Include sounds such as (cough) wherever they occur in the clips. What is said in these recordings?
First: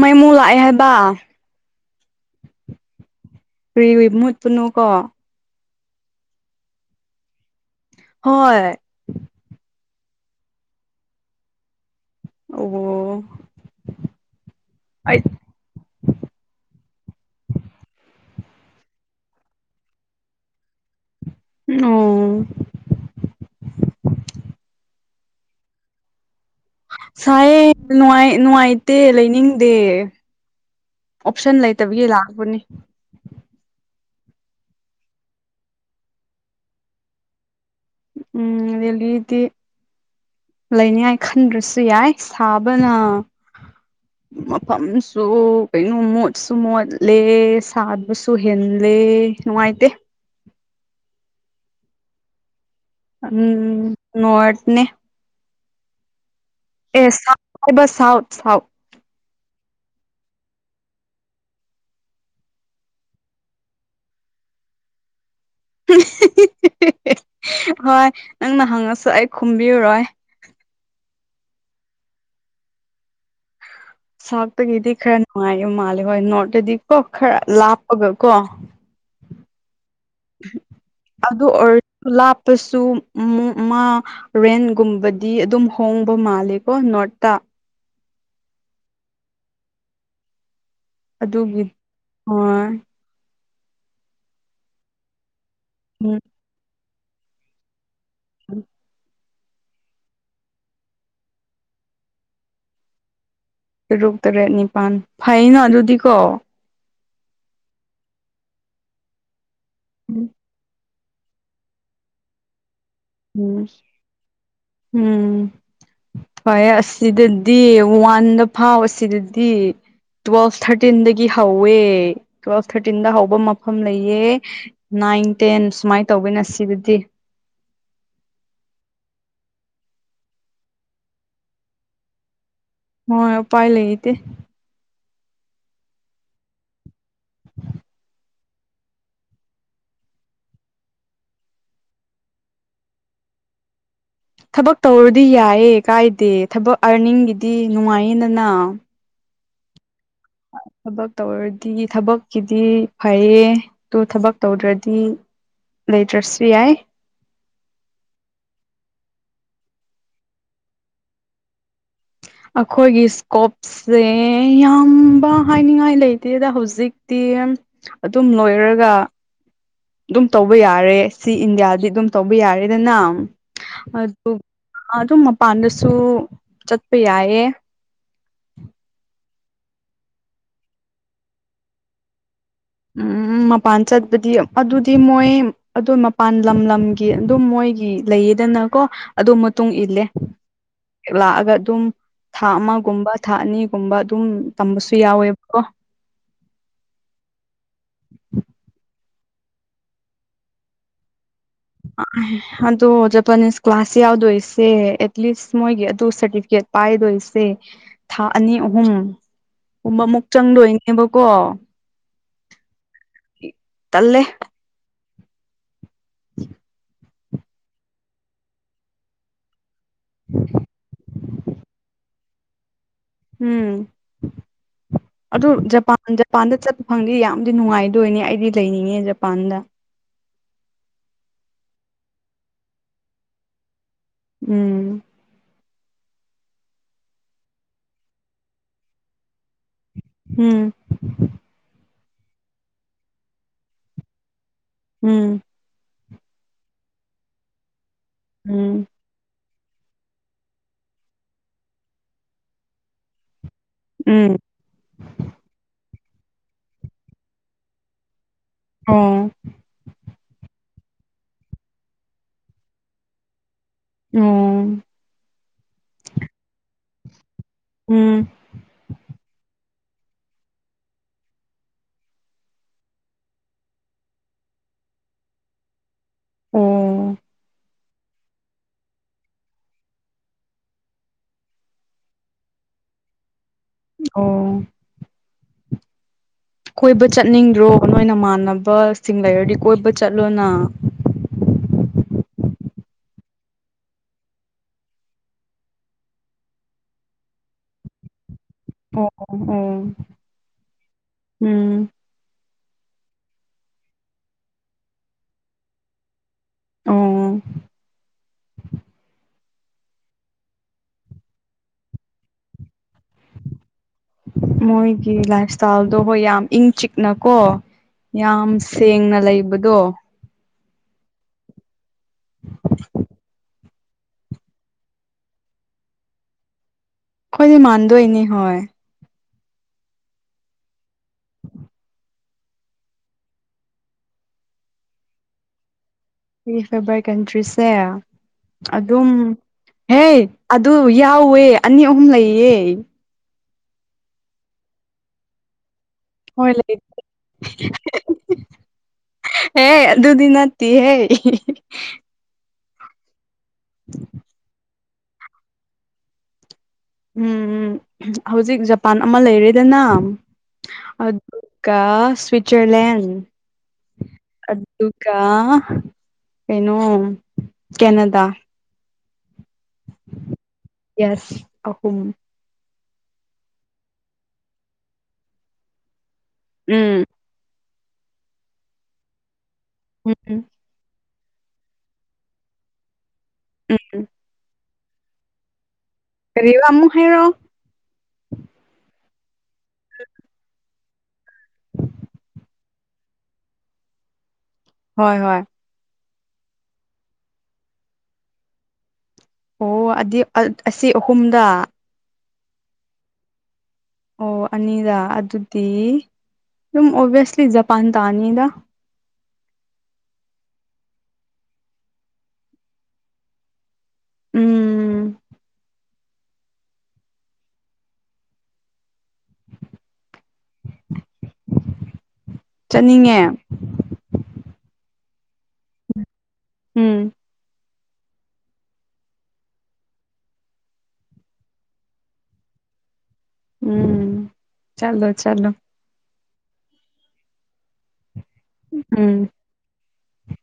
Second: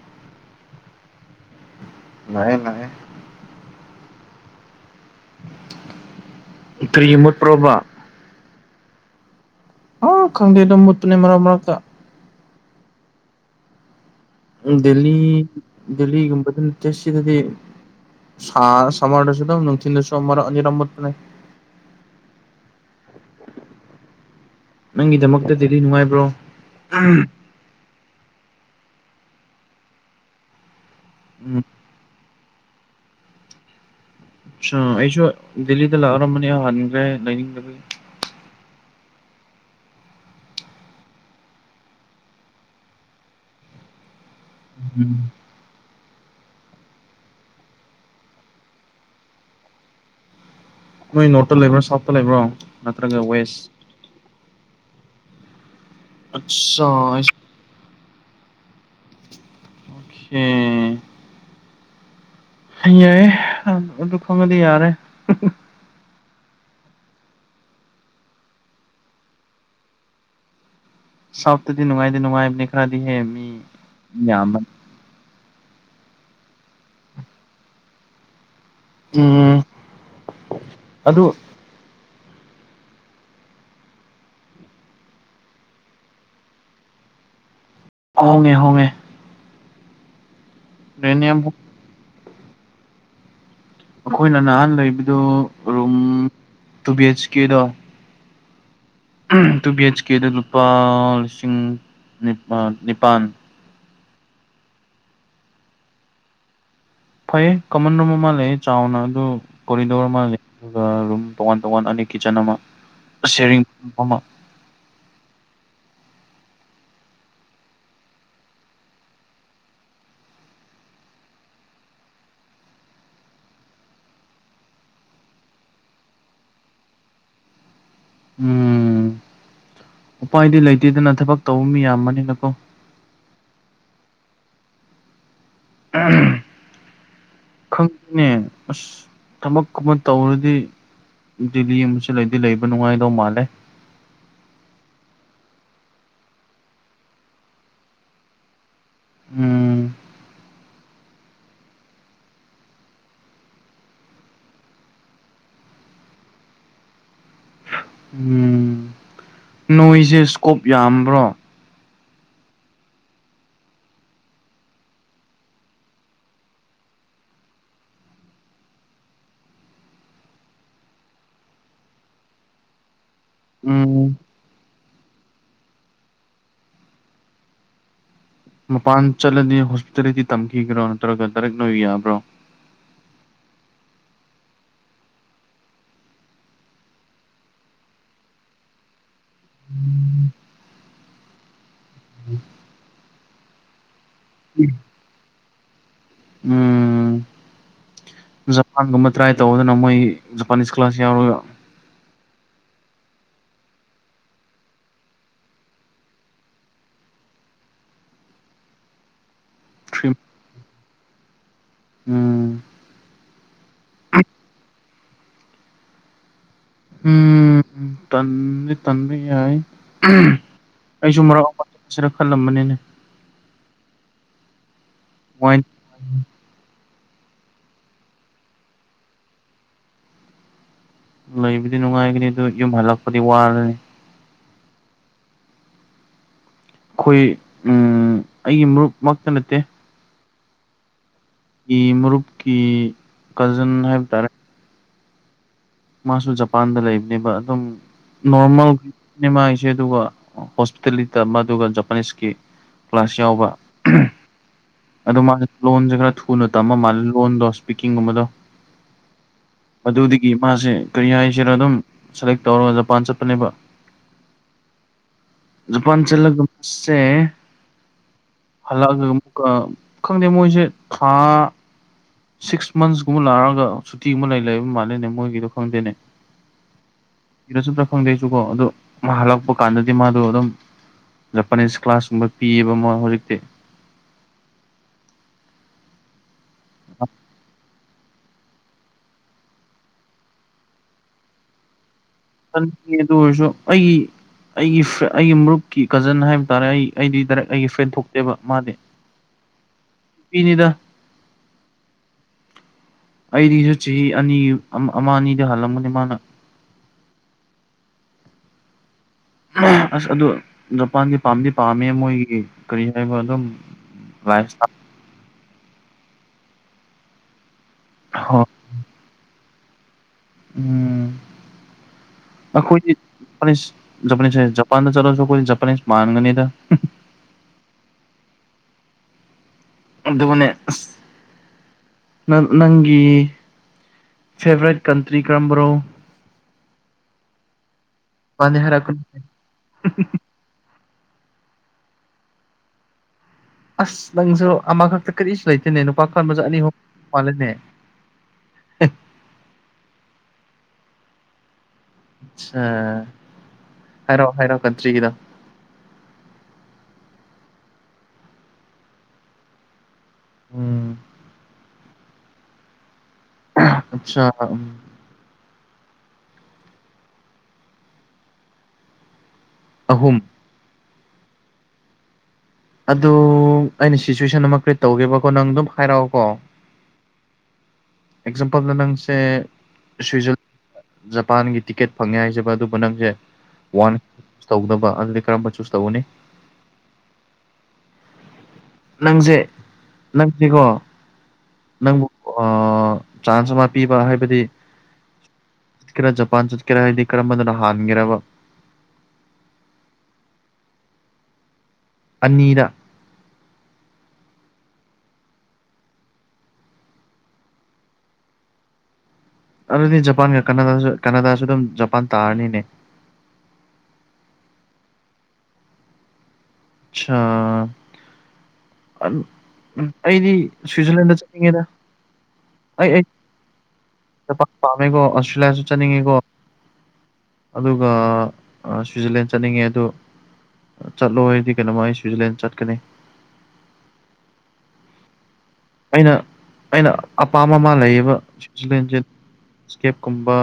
ꯃꯩ ꯃꯨꯛ ꯂꯥꯛꯑꯦ ꯍꯥꯏꯕ ꯂꯥꯛꯑ‌ꯦ ꯂꯥꯛꯑ‌ꯦ ꯄ꯭ꯔꯤꯋꯤꯞ (unintelligible) ꯃꯨꯠꯄꯅꯣꯀꯣ? ꯀ꯭ꯔꯤꯒꯤ ꯃꯨꯠꯄ꯭ꯔꯣꯕ ꯍꯣꯏ ꯑ ꯈꯪꯗꯦ ꯑꯗꯨꯝ ꯃꯨꯠꯇꯨꯅꯦ ꯃꯔꯛ ꯃꯔꯛꯇ ꯑꯣ ꯎ ꯗꯦꯜꯂꯤ ꯑꯩ ꯗꯦꯜꯂꯤꯒꯕꯅ ꯆꯁꯗꯗꯤ ꯁꯥ ꯁꯃꯔꯗꯁꯨ ꯑꯗꯨꯝ ꯅꯨꯡꯊꯤꯟꯗꯁꯨ ꯑꯃꯔꯛ ꯑꯅꯤꯔꯛ ꯃꯨꯠꯄꯅꯦ꯫ ꯑꯣ ꯅꯪꯒꯤꯗꯃꯛꯇ ꯗꯦꯂꯤ ꯅꯨꯡꯉꯥꯏꯕ꯭ꯔꯣ? ꯁꯥꯏꯌꯦ ꯅꯨꯡꯉꯥꯏ ꯅꯨꯡꯉꯥꯏꯇꯦ ꯂꯩꯅꯤꯡꯗꯦ ꯑꯣꯞꯁꯟ ꯎꯝ ꯂꯩꯇ ꯇꯕꯒꯤ ꯂꯥꯛꯄꯅꯤ꯫ ꯑꯁꯥ ꯑꯩꯁꯨ ꯗꯦꯜꯂꯤꯗ ꯂꯛꯑꯔꯝꯕꯅꯤ ꯍꯟꯈ꯭ꯔꯦ ꯂꯩꯅꯤꯡꯗꯦ ꯎꯝ ꯗꯦꯜꯂꯤꯗꯤ ꯂꯩꯅꯤꯡꯉꯥꯏ ꯈꯟꯗ꯭ꯔꯁꯨ ꯌꯥꯏ ꯁꯥꯕꯅ ꯃꯐꯝꯁꯨ ꯀꯩꯅꯣ ꯃꯣꯠꯁꯨ ꯃꯣꯠꯂꯦ ꯁꯥꯕꯁꯨ ꯍꯦꯜꯂꯦ ꯅꯨꯡꯉꯥꯏꯇꯦ ꯅꯣꯏ ꯅꯣꯠꯇ ꯂꯩꯕ꯭ꯔꯣ ꯁꯣꯞꯇ ꯂꯩꯕ꯭ꯔꯣ ꯅꯠꯇ꯭ꯔꯒ ꯋꯦꯁ ꯎꯝ ꯅꯣꯡꯋꯥꯇꯅꯦ ꯑꯆꯥꯥ ꯑꯦ ꯁꯥꯎ ꯍꯥꯏꯕ ꯁꯥꯎꯊ ꯁꯥꯎꯊ ꯍ ꯌꯥꯏ ꯗꯨ ꯈꯪꯉꯗꯤ ꯌꯥꯔꯦ꯫ ꯍꯣꯏ ꯅꯪꯅ ꯍꯪꯉꯁꯨ ꯑꯩ ꯈꯨꯝꯕꯤꯔꯔꯣꯏ ꯁꯥꯎꯊ ꯇꯥꯗꯤ ꯅꯨꯡꯉꯥꯏꯗꯤꯅꯨꯡꯉꯥꯏꯕꯅꯦ ꯈꯔꯥꯗꯤ ꯍꯦꯕꯤ ꯁꯥꯎꯠꯇꯒꯤꯗꯤ ꯈꯔ ꯅꯨꯡꯉꯥꯏꯕ ꯃꯥꯜꯂꯦ ꯍꯣꯏ ꯅꯣꯔꯠꯇꯗꯤ ꯀꯣ ꯈꯔ ꯂꯥꯞꯄꯒ ꯀꯣ ꯎꯝ ꯑꯗꯨ ꯑꯣꯏꯔ ꯂꯥꯞꯄꯁꯨ ꯃꯥ ꯃꯥ ꯔꯦꯟꯒꯨꯝꯕꯗꯤ ꯑꯗꯨꯝ ꯍꯣꯡꯕ ꯃꯥꯜꯂꯦꯀꯣ ꯅꯣꯔꯊ ꯇ ꯍꯣꯡꯉꯦ ꯍꯣꯡꯉꯦ ꯔꯦꯟ ꯌꯥꯝ ꯍꯣꯡ ꯑꯗꯨꯒꯤ ꯍꯣꯏ ꯑꯈꯣꯏꯅ ꯅꯍꯥꯟ ꯂꯩꯕꯗꯣ ꯎꯝ ꯇꯨ ꯕꯤ ꯑꯩꯆ ꯀꯦꯗꯣ ꯎꯝ ꯇꯨ ꯕꯤ ꯑꯩꯩꯆ ꯀꯦꯗ ꯂꯨꯄꯥ ꯂꯤꯁꯤꯡ ꯅꯤꯄꯜ ꯇꯔꯨꯛ ꯇꯔꯦꯠ ꯅꯤꯄꯥꯜ ꯐꯩꯩꯅꯣ ꯑꯗꯨꯗꯤꯀꯣ ꯐꯩꯌꯦ ꯀꯃꯟ ꯔꯨꯝ ꯑꯃ ꯂꯩꯌꯦ ꯆꯥꯎꯅ ꯑꯗꯨ ꯀꯣꯔꯤꯗꯣꯔ ꯑꯃ ꯂꯩ ꯑ ꯔꯨꯝ ꯇꯣꯉꯥꯟ ꯇꯣꯉꯥꯟ ꯑꯅꯤ ꯀꯤꯆꯟ ꯑꯃ ꯁꯦꯔꯤꯡ ꯎꯝ ꯑꯃ ꯎꯝ ꯍꯣꯏ ꯑꯁꯤꯗꯗꯤ ꯋꯥꯟꯗ ꯐꯥꯎ ꯑꯁꯤꯗꯗꯤ ꯇꯨꯋꯦꯜꯐ ꯊꯥꯔꯇꯤꯟꯗꯒꯤ ꯍꯧꯋꯦ ꯇꯨꯋꯦꯜꯐ ꯊꯥꯔꯇꯤꯟꯗ ꯍꯧꯕ ꯃꯐꯝ ꯂꯩꯌꯦ ꯅꯥꯏꯟ ꯇꯦꯟ ꯁꯨꯃꯥꯏꯅ ꯇꯧꯕ ꯅ ꯁꯤꯗꯗꯤ ꯎꯝ ꯎꯄꯥꯏꯗꯤ ꯂꯩꯇꯦꯗꯅ ꯊꯕꯛ ꯇꯧꯕ ꯃꯤ ꯌꯥꯝꯕꯅꯤꯅꯀꯣ ꯍꯣꯏ ꯄꯥꯏ ꯂꯩꯗꯤꯦ ꯎꯍꯨꯝ ꯈꯪꯅꯦ ꯊꯕꯛꯒꯨꯝꯕ ꯇꯧꯔꯗꯤ ꯗꯦꯜꯂꯤ ꯒꯨꯝꯕꯁꯨ ꯂꯩꯗꯤ ꯂꯩꯕ ꯅꯨꯡꯉꯥꯏꯗꯧ ꯃꯥꯜꯂꯦ ꯊꯕꯛ ꯇꯧꯔꯗꯤ ꯌꯥꯏꯌꯦ ꯀꯥꯏꯗꯦ ꯊꯕꯛ ꯑꯥꯔꯅꯤꯡꯒꯤꯗꯤ ꯅꯨꯡꯉꯥꯏꯌꯦꯗꯅ ꯎꯝ ꯊꯕꯛ ꯇꯧꯔꯗꯤ ꯊꯕꯛꯀꯤꯗꯤ ꯐꯩꯌꯦ ꯇꯨ ꯊꯕꯛ ꯇꯧꯗ꯭ꯔꯗꯤ ꯂꯩꯇ꯭ꯔꯁꯨ ꯌꯥꯏ ꯎꯝ ꯅꯣꯏꯁꯦ ꯁ꯭ꯀꯣꯞ ꯌꯥꯝꯕ꯭ꯔꯣ ꯑꯩꯈꯣꯏꯒꯤ ꯏꯁꯀꯣꯞ ꯁꯦ ꯌꯥꯝꯕ ꯍꯥꯏꯅꯤꯡꯉꯥꯏ ꯂꯩꯇꯦꯗ ꯍꯧꯖꯤꯛꯇꯤ ꯑꯗꯨꯝ ꯂꯣꯏꯔꯒ ꯑꯗꯨꯝ ꯇꯧꯕ ꯌꯥꯔꯦ ꯁꯤ ꯏꯟꯗꯤꯌꯥꯗꯤ ꯑꯗꯨꯝ ꯇꯧꯕ ꯌꯥꯔꯦꯗꯅ ꯎꯝ ꯑꯗꯨ ꯑꯗꯨꯝ ꯃꯄꯥꯟꯗꯁꯨ ꯆꯠꯄ ꯌꯥꯏꯌꯦ ꯃꯄꯥꯟ ꯆꯠꯂꯗꯤ ꯍꯣꯁꯄꯤꯇꯥꯂꯤꯇꯤ ꯇꯛꯄꯤꯒꯦꯔꯣ ꯅꯠꯇ꯭ꯔꯒ ꯗꯥꯔꯦꯛ ꯅꯣꯏ ꯌꯥꯕ꯭ꯔꯣ ꯎꯝ ꯃꯄꯥꯟ ꯆꯠꯄꯗꯤ ꯑꯗꯨꯗꯤ ꯃꯣꯏ ꯑꯗꯨ ꯃꯄꯥꯟ ꯂꯝ ꯂꯝꯒꯤ ꯑꯗꯨꯝ ꯃꯣꯏꯒꯤ ꯂꯩꯌꯦꯗꯅꯀꯣ ꯑꯗꯨ ꯃꯇꯨꯡ ꯏꯜꯂꯦ ꯂꯥꯛꯑꯒ ꯑꯗꯨꯝ ꯊꯥ ꯑꯃꯒꯨꯝꯕ ꯊꯥ ꯑꯅꯤꯒꯨꯝꯕ ꯑꯗꯨꯝ ꯇꯝꯕꯁꯨ ꯌꯥꯎꯋꯦꯕꯀꯣ ꯎꯝ ꯖꯄꯥꯟꯒꯨꯝꯕ ꯇ꯭ꯔꯥꯏ ꯇꯧꯗꯅ ꯃꯣꯏ ꯖꯄꯥꯅꯤꯁ ꯀ꯭ꯂꯂꯥꯁ ꯌꯥꯎꯔꯒ ꯑꯗꯣ ꯖꯄꯥꯅꯤꯁ ꯀ꯭ꯂꯥꯁ ꯌꯥꯎꯗꯣꯏꯁꯦ ꯑꯦꯠꯂꯤꯁ ꯃꯣꯏꯒꯤ ꯑꯗꯨ ꯁꯔꯇꯤꯐꯤꯀꯦꯠ ꯄꯥꯏꯗꯣꯏꯁꯦ ꯊꯥ ꯑꯅꯤ ꯑꯍꯨꯝ ꯨꯕ ꯊ꯭ꯔꯤ ꯑꯃꯨꯛ ꯆꯪꯗꯣꯏꯅꯦꯕꯀꯣ ꯎꯝ ꯇꯟꯂꯦ (inaudible) ꯎꯝ ꯇꯟꯗꯤ ꯇꯟꯕ ꯌꯥꯏ ꯑꯩꯁꯨ (unintelligible) ꯈꯜꯂꯝꯕꯅꯤꯅꯦ ꯎꯝ ꯑꯗꯨ ꯋꯥꯏꯟ ꯖꯄꯥꯟ (unintelligible) ꯖꯄꯥꯟꯗ ꯆꯠꯄ ꯐꯪꯉꯗꯤ ꯌꯥꯝꯗꯤ ꯅꯨꯡꯉꯥꯏꯗꯣꯏꯅꯦ ꯑꯩꯗꯤ ꯂꯩꯅꯤꯡꯉꯦ ꯖꯄꯥꯟꯗ ꯂꯩꯕꯗꯤ ꯅꯨꯡꯉꯥꯏꯒꯅꯤ ꯑꯗꯨ ꯌꯨꯝ ꯍꯜꯂꯛꯄꯗꯤ ꯋꯥꯔꯅꯤ ꯎꯝ ꯑꯩꯈꯣꯏ ꯑꯩꯒꯤ ꯃꯔꯨꯞꯃꯛꯇ ꯅꯠꯇꯦ ꯎꯝ ꯀꯤ ꯃꯔꯨꯞꯀꯤ ꯀꯖꯟ ꯍꯥꯏꯕ ꯇꯥꯔꯦ ꯎꯝ ꯃꯥꯁꯨ ꯖꯄꯥꯟꯗ ꯂꯩꯕꯅꯦꯕ ꯑꯗꯨꯝ ꯎꯝ ꯅꯣꯔꯃꯦꯜꯅꯦ ꯃꯥꯒꯤꯁꯦ ꯑꯗꯨꯒ ꯍꯣꯁꯄꯤꯇꯥꯂꯤꯇꯤ ꯇꯝꯕ ꯑꯗꯨꯒ ꯖꯄꯥꯅꯤꯁꯀꯤ ꯀ꯭ꯂꯥꯁ ꯌꯥꯎꯕ ꯎꯝ ꯑꯗꯣ ꯃꯥꯁ ꯂꯣꯟꯁꯦ ꯈꯔ ꯊꯨꯅ ꯇꯝꯃ ꯃꯥꯜꯂꯦ ꯂꯣꯟꯗꯣ ꯏꯁꯄꯤꯀꯤꯡꯒꯨꯝꯕꯗꯣ ꯑꯣ ꯑꯗꯨꯗꯒꯤ ꯃꯥꯁꯦ ꯀꯔꯤ ꯍꯥꯏꯁꯤꯔ ꯑꯗꯨꯝ ꯁꯦꯂꯦꯛ ꯇꯧꯔꯒ ꯖꯄꯥꯟ ꯆꯠꯄꯅꯦꯕ ꯎꯝ ꯖꯄꯥꯟ ꯆꯠꯂꯒꯨꯝꯁꯦ ꯎꯝ ꯍꯜꯂꯛꯑꯒ ꯑꯃꯨꯛ ꯈꯪꯗꯦ ꯃꯣꯏꯁꯦ ꯊꯥ ꯁꯤꯛꯁ ꯃꯟꯁꯀꯨꯝꯕ ꯂꯥꯛꯑꯒ ꯁꯨꯇꯤꯒꯨꯝꯕ ꯂꯩꯕ ꯃꯥꯜꯂꯤꯅꯦ ꯃꯣꯏꯒꯤꯗꯣ ꯈꯪꯗꯦꯅꯦ ꯎꯝ ꯈꯪꯗꯦꯁꯨ ꯀꯣ ꯑꯗꯣ ꯍꯜꯂꯛꯄ ꯀꯥꯟꯗꯗꯤ ꯃꯥꯗꯣ ꯑꯗꯨꯝ ꯖꯄꯥꯅꯤꯁ ꯀ꯭ꯂꯥꯁꯀꯨꯝꯕ ꯄꯤꯌꯦꯕ ꯃꯣꯏ ꯍꯧꯖꯤꯛꯇꯤ ꯑꯣ ꯀꯣꯏꯕ ꯆꯠꯅꯤꯡꯗ꯭ꯔꯣ ꯅꯣꯏꯅ ꯃꯥꯟꯅꯕꯁꯤꯡ ꯂꯩꯔꯗꯤ ꯀꯣꯏꯕ ꯆꯠꯂꯣꯅ ꯈꯟꯗꯦ ꯑꯗꯨ ꯑꯣꯏꯔꯁꯨ ꯑꯩ ꯑꯩꯒꯤ ꯐ꯭ꯔꯦ ꯑꯩꯒꯤ ꯃꯔꯨꯞꯀꯤ ꯀꯖꯟ ꯍꯥꯏꯕ ꯇꯥꯔꯦ ꯑꯩꯗꯤ ꯗꯥꯏꯔꯦꯛ ꯑꯩꯒꯤ ꯐ꯭ꯔꯦꯟ ꯊꯣꯛꯇꯦꯕ ꯃꯥꯗꯤ ꯑꯣ ꯑꯣ ꯏꯅꯤꯗ ꯎꯝ ꯑꯩꯗꯤꯁꯨ ꯆꯍꯤ ꯑꯅꯤ ꯑꯃ ꯑꯅꯤꯗ ꯍꯜꯂꯝꯒꯅꯤ ꯃꯥꯅ ꯑꯣ ꯑꯁ ꯑꯗꯨ ꯖꯄꯥꯟꯗꯤ ꯄꯥꯝꯗꯤ ꯄꯥꯝꯃꯦ ꯃꯣꯏꯒꯤ ꯀꯔꯤ ꯍꯥꯏꯕ ꯑꯗꯨꯝ ꯁ (unintelligible) ꯃꯣꯏꯒꯤ ꯂꯥꯏꯐ ꯏꯁꯇꯥꯏꯜꯗꯣ ꯍꯣꯏ ꯌꯥꯝ ꯏꯪ ꯆꯤꯛꯅ ꯀꯣ ꯍꯣꯏ ꯌꯥꯝ ꯁꯦꯡꯅ ꯂꯩꯕꯗꯣ ꯎꯝ ꯑꯩꯈꯣꯏꯗꯤ ꯖꯄꯥꯅꯤꯁ ꯍꯥꯏ ꯖꯄꯥꯟ ꯗ ꯆꯠꯂꯁꯨ ꯑꯈꯣꯏꯗꯤ ꯖꯄꯥꯅꯤꯁ ꯃꯥꯟꯒꯅꯤꯗ ꯑꯩꯈꯣꯏꯗꯤ ꯃꯥꯟꯗꯣꯏꯅꯤ ꯍꯣꯏ ꯑꯗꯨꯗ ꯃꯅꯦ ꯅꯪ ꯅꯪꯒꯤ ꯐꯦꯕꯣꯔꯥꯏꯠ ꯀꯟꯇ꯭ꯔꯤ ꯀꯔꯝꯕꯅꯣ ꯑꯩꯒꯤ ꯐꯦꯕꯣꯔꯥꯏꯇ ꯀꯟꯇ꯭ꯔꯤꯁꯦ ꯃꯥꯅꯤ ꯍꯥꯏꯔꯛꯀꯅꯨ ꯑꯗꯨꯝ ꯍꯩ ꯑꯗꯨ ꯌꯥꯎꯋꯦ ꯑꯅꯤ ꯑꯍꯨꯝ ꯂꯩꯌꯦ ꯑꯁ ꯅꯪꯁꯨ ꯑꯃꯈꯛꯇ ꯀꯔꯤꯁꯨ ꯂꯩꯇꯦꯅꯦ ꯅꯨꯄꯥ ꯈꯟꯕꯁꯨ ꯍꯣꯏ ꯑꯅꯤ ꯑꯍꯨꯝ ꯂꯩ ꯃꯥꯜꯂꯦꯅꯦ ꯍꯦ ꯑꯗꯨꯗꯤ ꯅꯠꯇꯦ ꯍꯦ ꯑꯆꯥ ꯍꯥꯏꯔꯣ ꯍꯥꯏꯔꯣ ꯀꯟꯇ꯭ꯔꯤꯒꯤꯗꯣ ꯎꯝ-ꯎꯝ ꯍꯧꯖꯤꯛ ꯖꯄꯥꯟ ꯑꯃ ꯂꯩꯔꯦꯗꯅ ꯎꯝ ꯑꯗꯨꯒ ꯁ꯭ꯋꯠꯖꯔꯂꯦꯟꯠ ꯑꯆꯥ ꯑꯗꯨ ꯗꯨꯒ ꯀꯩꯅꯣ ꯀꯦꯅꯗꯥ ꯑꯍꯨꯝ ꯌꯦꯁ ꯑꯍꯨꯝ ꯑꯗꯨ ꯑꯩꯅ ꯁꯤꯆꯨꯋꯦꯁꯟ ꯑꯃ ꯀ꯭ꯔꯤꯠ ꯇꯧꯒꯦꯕꯀꯣ ꯅꯪ ꯑꯗꯨꯝ ꯍꯥꯏꯔꯛꯑꯣꯀꯣ ꯎꯝ ꯑꯦꯛꯖꯥꯝꯄꯜ ꯗ ꯅꯪꯁꯦ ꯎꯝ ꯁ꯭ꯋꯨꯏꯖꯔꯂꯦꯟ ꯖꯄꯥꯟꯒꯤ ꯇꯤꯀꯦꯠ ꯐꯪꯉꯦ ꯍꯥꯏꯁꯦꯕ ꯑꯗꯨꯕꯨ ꯅꯪꯁꯦ ꯎꯝ ꯋꯥꯟ ꯎꯝ ꯆꯨꯆ ꯇꯧꯗꯧꯕ ꯑꯗꯨꯗꯤ ꯀꯔꯝꯕ ꯆꯨꯁ ꯇꯧꯒꯅꯤ ꯀꯔꯤꯔ ꯑꯃꯨꯛ ꯍꯥꯏꯔꯣ ꯅꯪꯁꯦ ꯅꯪꯁꯤꯀꯣ ꯅꯪꯕꯨ ꯆꯥꯟꯁ ꯑꯃ ꯄꯤꯕ ꯍꯥꯏꯕꯗꯤ ꯍꯣꯏ ꯍꯣꯏ ꯆꯠꯀꯦꯔꯥ ꯖꯄꯥꯟ ꯆꯠꯀꯦꯔꯥ ꯍꯥꯏꯗꯤ ꯀꯔꯝꯕꯅ ꯍꯥꯟꯒꯦꯔꯕ ꯑꯣ ꯑꯗꯦ ꯑꯁꯤ ꯑꯍꯨꯝꯗ ꯑꯅꯤꯗ ꯑꯣ ꯑꯅꯤꯗ ꯑꯗꯨꯗꯤ ꯑꯗꯨꯝ ꯑꯣꯚꯁꯂꯤ ꯖꯄꯥꯟ ꯇꯥ ꯅꯤꯗ ꯑꯗꯨꯗꯤ ꯖꯄꯥꯟꯒ ꯀꯅꯥꯗꯥ ꯀꯅꯥꯗꯥꯁꯨ ꯑꯗꯨꯝ ꯖꯄꯥꯟ ꯇꯥꯔꯅꯤꯅꯦ ꯎꯝ ꯑꯆꯥ ꯎꯝ ꯑꯩꯗꯤ ꯁ꯭ꯋꯤꯖꯔꯂꯦꯟꯗ ꯆꯠꯅꯤꯡꯉꯦꯗ ꯑꯩ ꯑꯩ ꯆꯠꯅꯤꯡꯉꯦ ꯖꯄꯥꯟ ꯄꯥꯞꯃꯦꯒꯣ ꯑꯣꯁꯇꯦꯂꯤꯌꯥꯁꯨ ꯆꯠꯅꯤꯡꯉꯦꯀꯣ ꯎꯝ ꯑꯗꯨꯒ ꯁ꯭ꯋꯤꯖꯔꯂꯦꯟ ꯆꯠꯅꯤꯡꯉꯦ ꯑꯗꯨ ꯆꯠꯂꯣ ꯍꯥꯏꯗꯤ ꯀꯩꯅꯣꯃꯥꯏ ꯁ꯭ꯋꯤꯖꯔꯂꯦꯟ ꯆꯠꯀꯅꯤ ꯎꯝ ꯆꯠꯂꯣ ꯆꯠꯂꯣ ꯑꯩꯅ ꯑꯩꯅ ꯑꯄꯥꯝꯕ ꯑꯃꯥ ꯂꯩꯌꯦꯕ ꯁ꯭ꯋꯤꯖꯔꯂꯦꯟꯁꯦ ꯎꯝ ꯏꯁꯀꯦꯞ ꯀꯨꯝꯕ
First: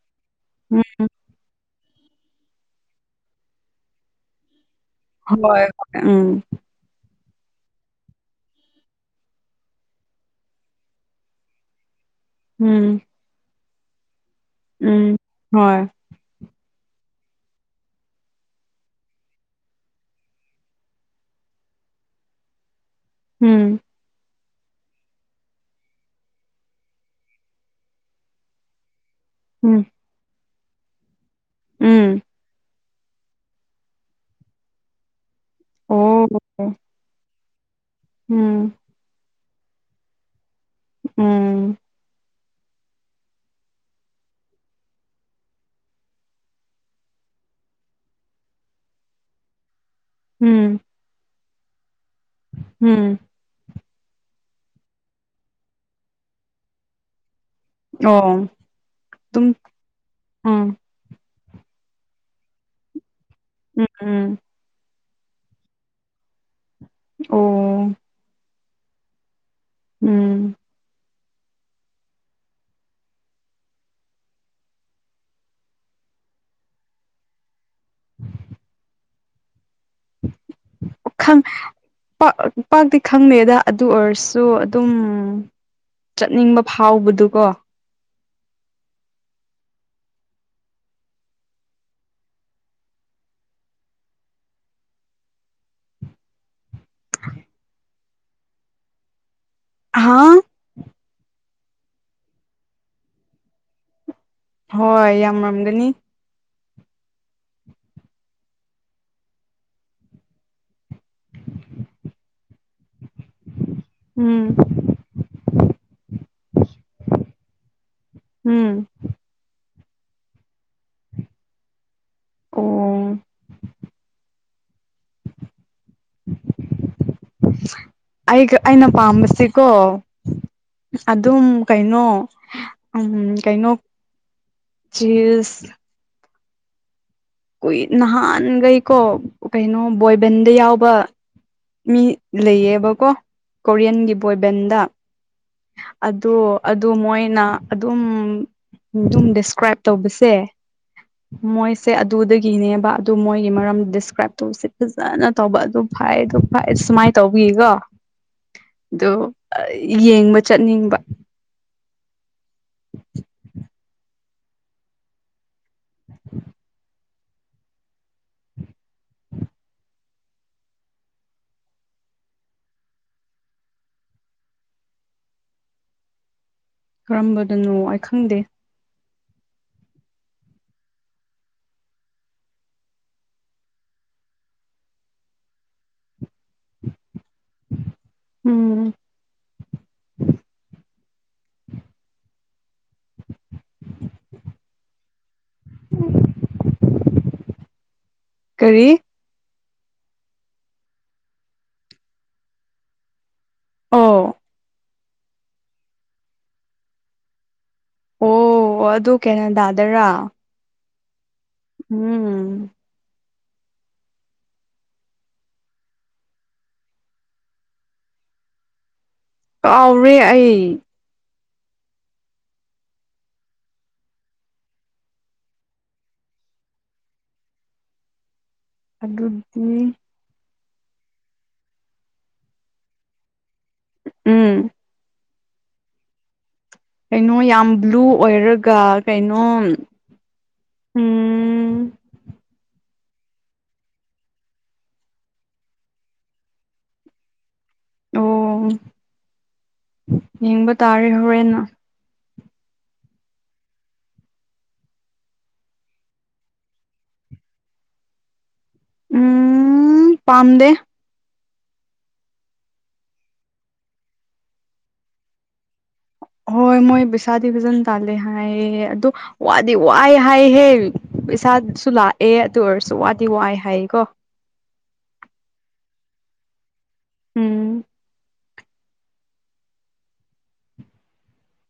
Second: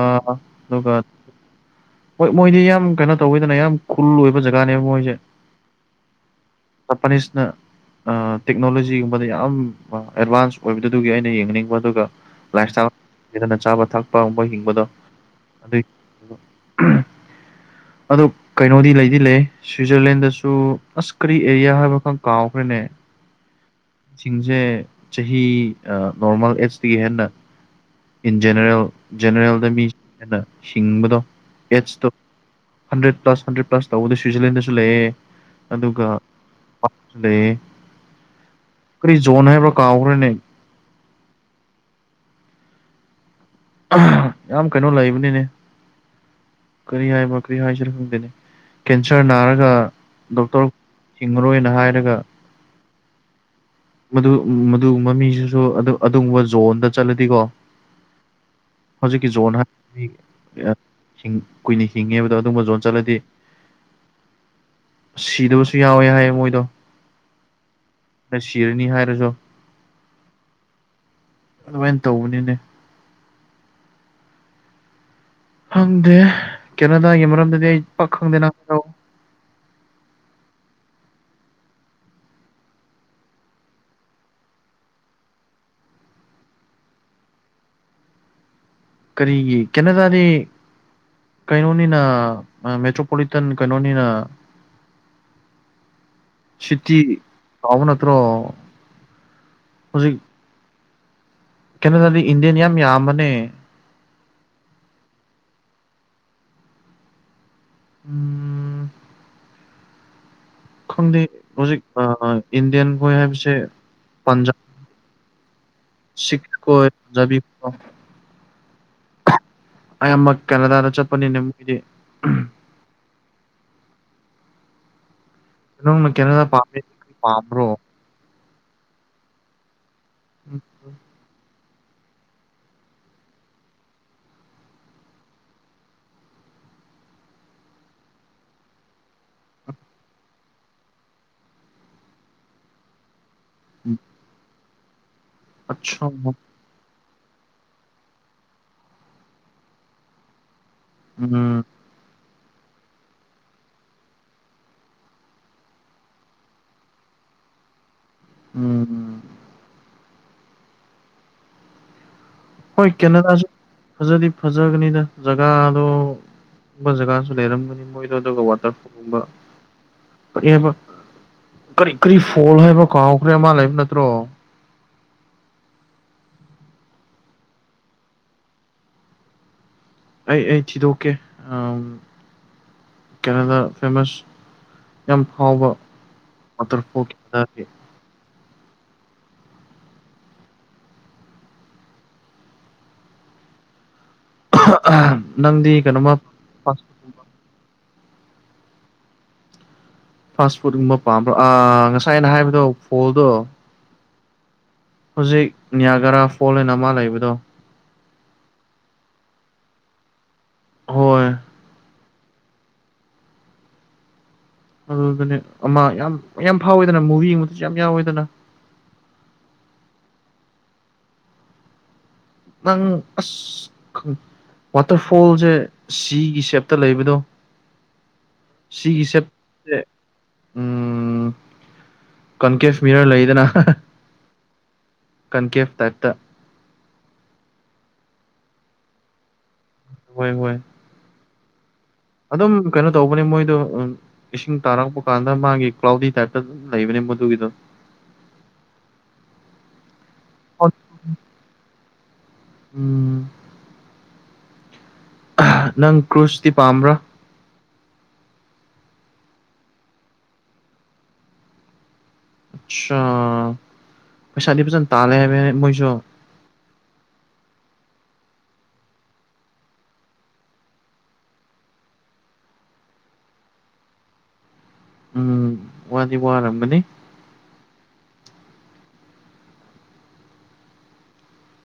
ꯂꯒ ꯎꯝ ꯍꯣꯏ ꯃꯣꯏꯗꯤ ꯌꯥꯝ ꯀꯩꯅꯣ ꯇꯧꯋꯤꯗꯅ ꯌꯥꯝ ꯈꯨꯜ ꯑꯣꯏꯕ ꯖꯒꯥꯅꯦꯕ ꯃꯣꯏꯁꯦ ꯍꯣꯏ ꯍꯣꯏ ꯎꯝ ꯖꯄꯥꯅꯤꯁꯅ ꯇꯦꯛꯅꯣꯂꯣꯖꯤꯒꯨꯝꯕꯗ ꯌꯥꯝ ꯑꯦꯗꯚꯥꯟꯁ ꯑꯣꯏꯕꯗꯨꯗꯨꯒꯤ ꯑꯩꯅ ꯌꯦꯡꯅꯤꯡꯕ ꯑꯗꯨꯒ ꯎꯝ ꯂꯥꯏꯞꯁꯇꯥꯏꯜꯗꯅ ꯆꯥꯕ ꯊꯛꯄꯒꯨꯝꯕ ꯍꯤꯡ ꯝꯕꯗꯣ ꯎꯝ ꯍꯣꯏ ꯑꯗꯨꯗ (inaudible) ꯑꯗꯨ ꯀꯩꯅꯣꯗꯤ ꯂꯩꯗꯤ ꯂꯩ ꯁ꯭ꯋꯤꯖꯔꯂꯦꯟꯗꯁꯨ ꯑꯁ ꯀꯔꯤ ꯑꯦꯔꯤꯌꯥ ꯍꯥꯏꯕ ꯈꯪ ꯀꯥꯎꯈ꯭ꯔꯦꯅꯦ ꯎꯝ ꯁꯤꯡꯁꯦ ꯆꯍꯤ ꯅꯣꯔꯃꯦꯜ ꯑꯦꯖꯇꯤ ꯍꯦꯟꯅ ꯏꯟ ꯖꯦꯅꯔꯦꯜ ꯖꯦꯅꯔꯦꯜꯗ ꯎꯝ ꯃꯤꯅ ꯍꯤꯡꯕꯗꯣ ꯑꯦꯁꯇꯣ꯫ ꯎꯝ ꯍꯟꯗ꯭ꯔꯦꯠ ꯄ꯭ꯂꯁ ꯍꯟꯗ꯭ꯔꯦꯠ ꯄ꯭ꯂꯁ ꯇꯧꯕꯗ ꯁ꯭ꯋꯤꯠꯖꯔꯂꯦꯟꯗꯁꯨ ꯂꯩꯌꯦ ꯑꯗꯨꯒ ꯑꯣ ꯂꯩ ꯎꯝ ꯀꯔꯤ ꯖꯣꯟ ꯍꯥꯏꯕ꯭ꯔꯥ ꯀꯥꯎꯈ꯭ꯔꯅꯦ ꯎꯝ ꯌꯥꯝ ꯀꯩꯅꯣ ꯂꯩꯕꯅꯤꯅꯦ ꯀꯔꯤ ꯍꯥꯏꯕ ꯀꯔꯤ ꯍꯥꯏꯁꯤꯔ ꯈꯪꯗꯦꯅꯦ ꯀꯦꯟꯁꯔ ꯅꯥꯔꯒ ꯗꯣꯛꯇꯔ ꯎꯝ ꯍꯤꯡꯉꯔꯣꯏꯅ ꯍꯥꯏꯔꯒ ꯎꯝ ꯃꯗꯨ ꯃꯗꯨꯨꯝꯕ ꯃꯤꯁꯤꯁꯨ ꯑꯗꯨꯒꯨꯝꯕ ꯖꯣꯟꯗ ꯆꯠꯂꯗꯤꯀꯣ ꯑꯣ ꯍꯧꯖꯤꯛꯀꯤ ꯑꯗꯨꯝ ꯖꯣꯟ ꯍꯥꯏꯔꯗꯤ ꯑ ꯎꯝ ꯍꯤꯡ ꯀꯨꯏꯅ ꯍꯤꯡꯉꯦꯕꯗꯣ ꯑꯗꯨꯒꯨꯝꯕ ꯖꯣꯟ ꯆꯠꯂꯗꯤ꯫ ꯎꯝ ꯎꯝ ꯁꯤꯗꯕꯁꯨ ꯌꯥꯎꯋꯦ ꯍꯥꯏꯌꯦ ꯃꯣꯏꯗꯣ ꯑꯣ ꯁꯤꯔꯅꯤ ꯍꯥꯏꯔꯨꯖꯣ ꯎꯝ ꯑꯗꯨꯃꯥꯏꯅ ꯇꯧꯕꯅꯤꯅꯦ꯫ ꯈꯪꯗꯦ ꯀꯦꯅꯥꯗꯥꯒꯤ ꯃꯔꯝꯗꯗꯤ ꯑꯩ ꯄꯥꯛ ꯈꯪꯗꯦꯅ ꯍꯥꯏꯔꯎ ꯈꯪ ꯄꯥꯛ ꯄꯥꯛꯇꯤ ꯈꯪꯗꯦꯗ ꯑꯗꯨ ꯑꯣꯏꯔꯁꯨ ꯑꯗꯨꯝ ꯆꯠꯅꯤꯡꯕ ꯐꯥꯎꯕꯗꯨꯀꯣ ꯀꯔꯤꯒꯤ ꯀꯦꯅꯥꯗꯥꯗꯤ ꯀꯩꯅꯣꯅꯤꯅ ꯃꯦꯇ꯭ꯔꯣꯄꯣꯂꯤꯇꯟ ꯀꯩꯅꯣꯅꯤꯅ ꯁꯤꯇꯤ ꯆꯥꯎꯅꯠꯇ꯭ꯔꯣ ꯍꯥꯥ? ꯀꯩꯅꯣꯗꯗꯤ ꯏꯟꯗꯤꯌꯥꯟ ꯌꯥꯝ ꯌꯥꯝꯕꯅꯦ ꯍꯣꯏ ꯌꯥꯝ ꯃꯔꯝꯒꯅꯤ ꯎꯝ ꯈꯪꯗꯦ ꯍꯧꯖꯤꯛ ꯏꯟꯗꯤꯌꯥꯟ ꯍꯣꯏ ꯍꯥꯏꯕꯁꯦ ꯎꯝ ꯄꯟꯖꯥꯕ ꯁꯤꯀꯣꯖꯕꯤ ꯎꯝ ꯑꯩꯌꯥꯝꯃꯛ ꯀꯦꯅꯥꯗꯥꯗ ꯆꯠꯄꯅꯤꯅꯦ ꯃꯣꯏꯗꯤ ꯑꯣ ꯅꯪꯅ ꯀꯦꯩꯅꯣꯗ ꯄꯥꯝꯃꯦ ꯄꯥꯝꯕ꯭ꯔꯣ ꯑꯩꯒ ꯑꯩꯅ ꯄꯥꯝꯝꯕꯁꯀꯣ ꯑꯗꯨꯝ ꯀꯩꯅꯣ ꯎꯝ ꯀꯩꯅꯣ ꯆꯤꯁ ꯀꯨꯏ ꯅꯍꯥꯟꯈꯩꯀꯣ ꯀꯩꯅꯣ ꯕꯣꯏꯕꯦꯟꯗ ꯌꯥꯎꯕ ꯃꯤ ꯂꯩꯌꯦꯕꯀꯣ ꯀꯣꯔꯤꯌꯟꯒꯤ ꯕꯣꯏꯕꯦꯟꯗ ꯗ ꯑꯆꯥ ꯑꯗꯣ ꯑꯗꯨ ꯃꯣꯏꯅ ꯑꯗꯨꯝ ꯗꯨꯝ ꯗꯦꯁꯀ꯭ꯔꯥꯏꯞ ꯇꯧꯕꯁꯦ ꯎꯝ ꯃꯣꯏꯁꯦ ꯑꯗꯨꯗꯒꯤꯅꯦꯕ ꯑꯗꯨ ꯃꯣꯏꯒꯤ ꯃꯔꯝ ꯗꯤꯁꯀ꯭ꯔꯥꯏꯞ ꯇꯧꯕꯁꯦ ꯐꯖꯅ ꯇꯧꯕ ꯑꯗꯨꯝ (unintelligible) ꯁꯨꯃꯥꯏ ꯇꯧꯕꯤꯒꯣ ꯗꯣ ꯎꯝ ꯑ ꯌꯦꯡꯕ ꯆꯠꯅꯤꯡꯕ꯫ ꯍꯣꯏ ꯀꯦꯅꯥꯗꯥꯖꯨ ꯐꯖꯗꯤ ꯐꯖꯒꯅꯤꯗ ꯖꯒꯥꯗꯣ ꯨꯝꯕ ꯖꯒꯥꯁꯨ ꯂꯩꯔꯝꯒꯅꯤ ꯃꯣꯏꯗꯣ ꯑꯗꯨꯒ ꯋꯥꯇꯔꯐꯣꯜꯒꯨꯝꯕ ꯕ ꯀꯔꯤ ꯀꯔꯤ ꯐꯣꯜ ꯍꯥꯏꯕ ꯀꯥꯎꯈ꯭ꯔꯦ ꯑꯃ ꯂꯩꯕ ꯅꯠꯇ꯭ꯔꯣ ꯀꯔꯝꯕꯗꯅꯣ ꯑꯩꯈꯪꯗꯦ ꯑꯩ ꯑꯩ ꯊꯤꯗꯣꯛꯀꯦ ꯀꯦꯅꯗꯥ ꯐꯦꯃꯁ ꯌꯥꯝ ꯐꯥꯎꯕ ꯋꯥꯇꯔ ꯐꯣꯛꯈꯤꯕ ꯍꯥꯏꯇꯥꯔꯗꯤ ꯎꯝ ꯅꯪꯗꯤ ꯀꯩꯅꯣꯃ ꯐꯥꯁ ꯐꯨꯗꯀꯨꯝꯕ ꯀꯔꯤ? ꯐꯥꯁ ꯐꯨꯗꯀꯨꯝꯕ ꯄꯥꯝꯕ꯭ꯔꯣ ꯑꯥ ꯉꯁꯥꯏ ꯑꯅ ꯍꯥꯏꯕꯗꯣ ꯐꯣꯜꯗꯣ ꯑꯣ ꯍꯧꯖꯤꯛ ꯅꯤꯌꯥꯒꯔꯥ ꯐꯣꯜ ꯑꯅ ꯑꯃ ꯂꯩꯕꯗꯣ ꯑꯣ ꯑꯗꯨ ꯀꯩꯅꯣ ꯗꯥꯗꯔꯥ ꯍꯣꯏ ꯎꯝ ꯑꯗꯨꯗꯨꯅꯦ ꯑꯃ ꯌꯥꯝ ꯃꯌꯥꯝ ꯐꯥꯎꯋꯦꯗꯅ ꯃꯨꯚꯤꯒꯨꯝꯕꯗꯁꯨ ꯌꯥꯝ ꯌꯥꯎꯋꯦꯗꯅ? ꯀꯥꯎꯔꯦ ꯑꯩ꯫ ꯅꯪ ꯑꯁ ꯑꯁ ꯈꯪ ꯋꯥꯇꯔꯐꯣꯜꯖꯦ ꯁꯤꯒꯤ ꯁꯦꯞꯇ ꯂꯩꯕꯗꯣ? ꯁꯤꯒꯤ (unintelligible) ꯑꯗꯨꯗꯤ ꯎꯝ ꯀꯟꯀꯦꯚ ꯃꯤꯔꯔ ꯂꯩꯗꯅ ꯍꯥꯍꯥ ꯎꯝ ꯀꯟꯀꯦꯐ ꯇꯥꯏꯞꯇ ꯀꯩꯅꯣ ꯌꯥꯝ ꯕ꯭ꯂꯨ ꯑꯣꯏꯔꯒ ꯀꯩꯅꯣ ꯍꯣꯏ ꯍꯣꯏ ꯎꯝ ꯑꯗꯨꯝ ꯀꯩꯅꯣ ꯇꯧꯕꯅꯦ ꯃꯣꯏꯗꯣ ꯎꯝ ꯏꯁꯤꯡ ꯇꯥꯔꯛꯄ ꯀꯥꯟꯗ ꯃꯥꯒꯤ ꯀ꯭ꯂꯥꯎꯗꯤ ꯇꯥꯏꯞꯇ ꯑꯗꯨꯝ ꯂꯩꯕꯅꯦ ꯃꯗꯨꯒꯤꯗꯣ꯫ ꯑꯣ ꯌꯦꯡꯕ ꯇꯥꯔꯦ ꯍꯣꯔꯦꯟꯅ꯫ ꯎꯝ ꯅꯪ ꯀ꯭ꯔꯨꯁꯇꯤ ꯄꯥꯝꯕ꯭ꯔꯥ ꯎꯝ ꯄꯥꯝꯗꯦ ꯁꯥ ꯄꯩꯁꯥꯗꯤ ꯐꯖꯅ ꯇꯥꯜꯂꯦ ꯍꯥꯏꯕꯅꯤꯅꯦ ꯃꯣꯏꯁꯨ꯫ ꯍꯣꯏ ꯃꯣꯏ ꯄꯩꯁꯥꯗꯤ ꯑꯗꯨꯝ ꯇꯂꯦ ꯍꯥꯏꯌꯦ ꯑꯗꯨ ꯋꯥꯗꯤ ꯋꯥꯏ ꯍꯥꯏꯍꯦ ꯄꯩꯁꯥꯁꯨ ꯂꯥꯛꯑꯦ ꯑꯗꯨ ꯑꯣꯏꯔꯁꯨ ꯋꯥꯗꯤ ꯋꯥꯏ ꯍꯥꯏꯌꯦ ꯀꯣ꯫ ꯎꯝ ꯋꯥꯗꯤ ꯋꯥꯔꯝꯕꯅꯤ ꯎꯝ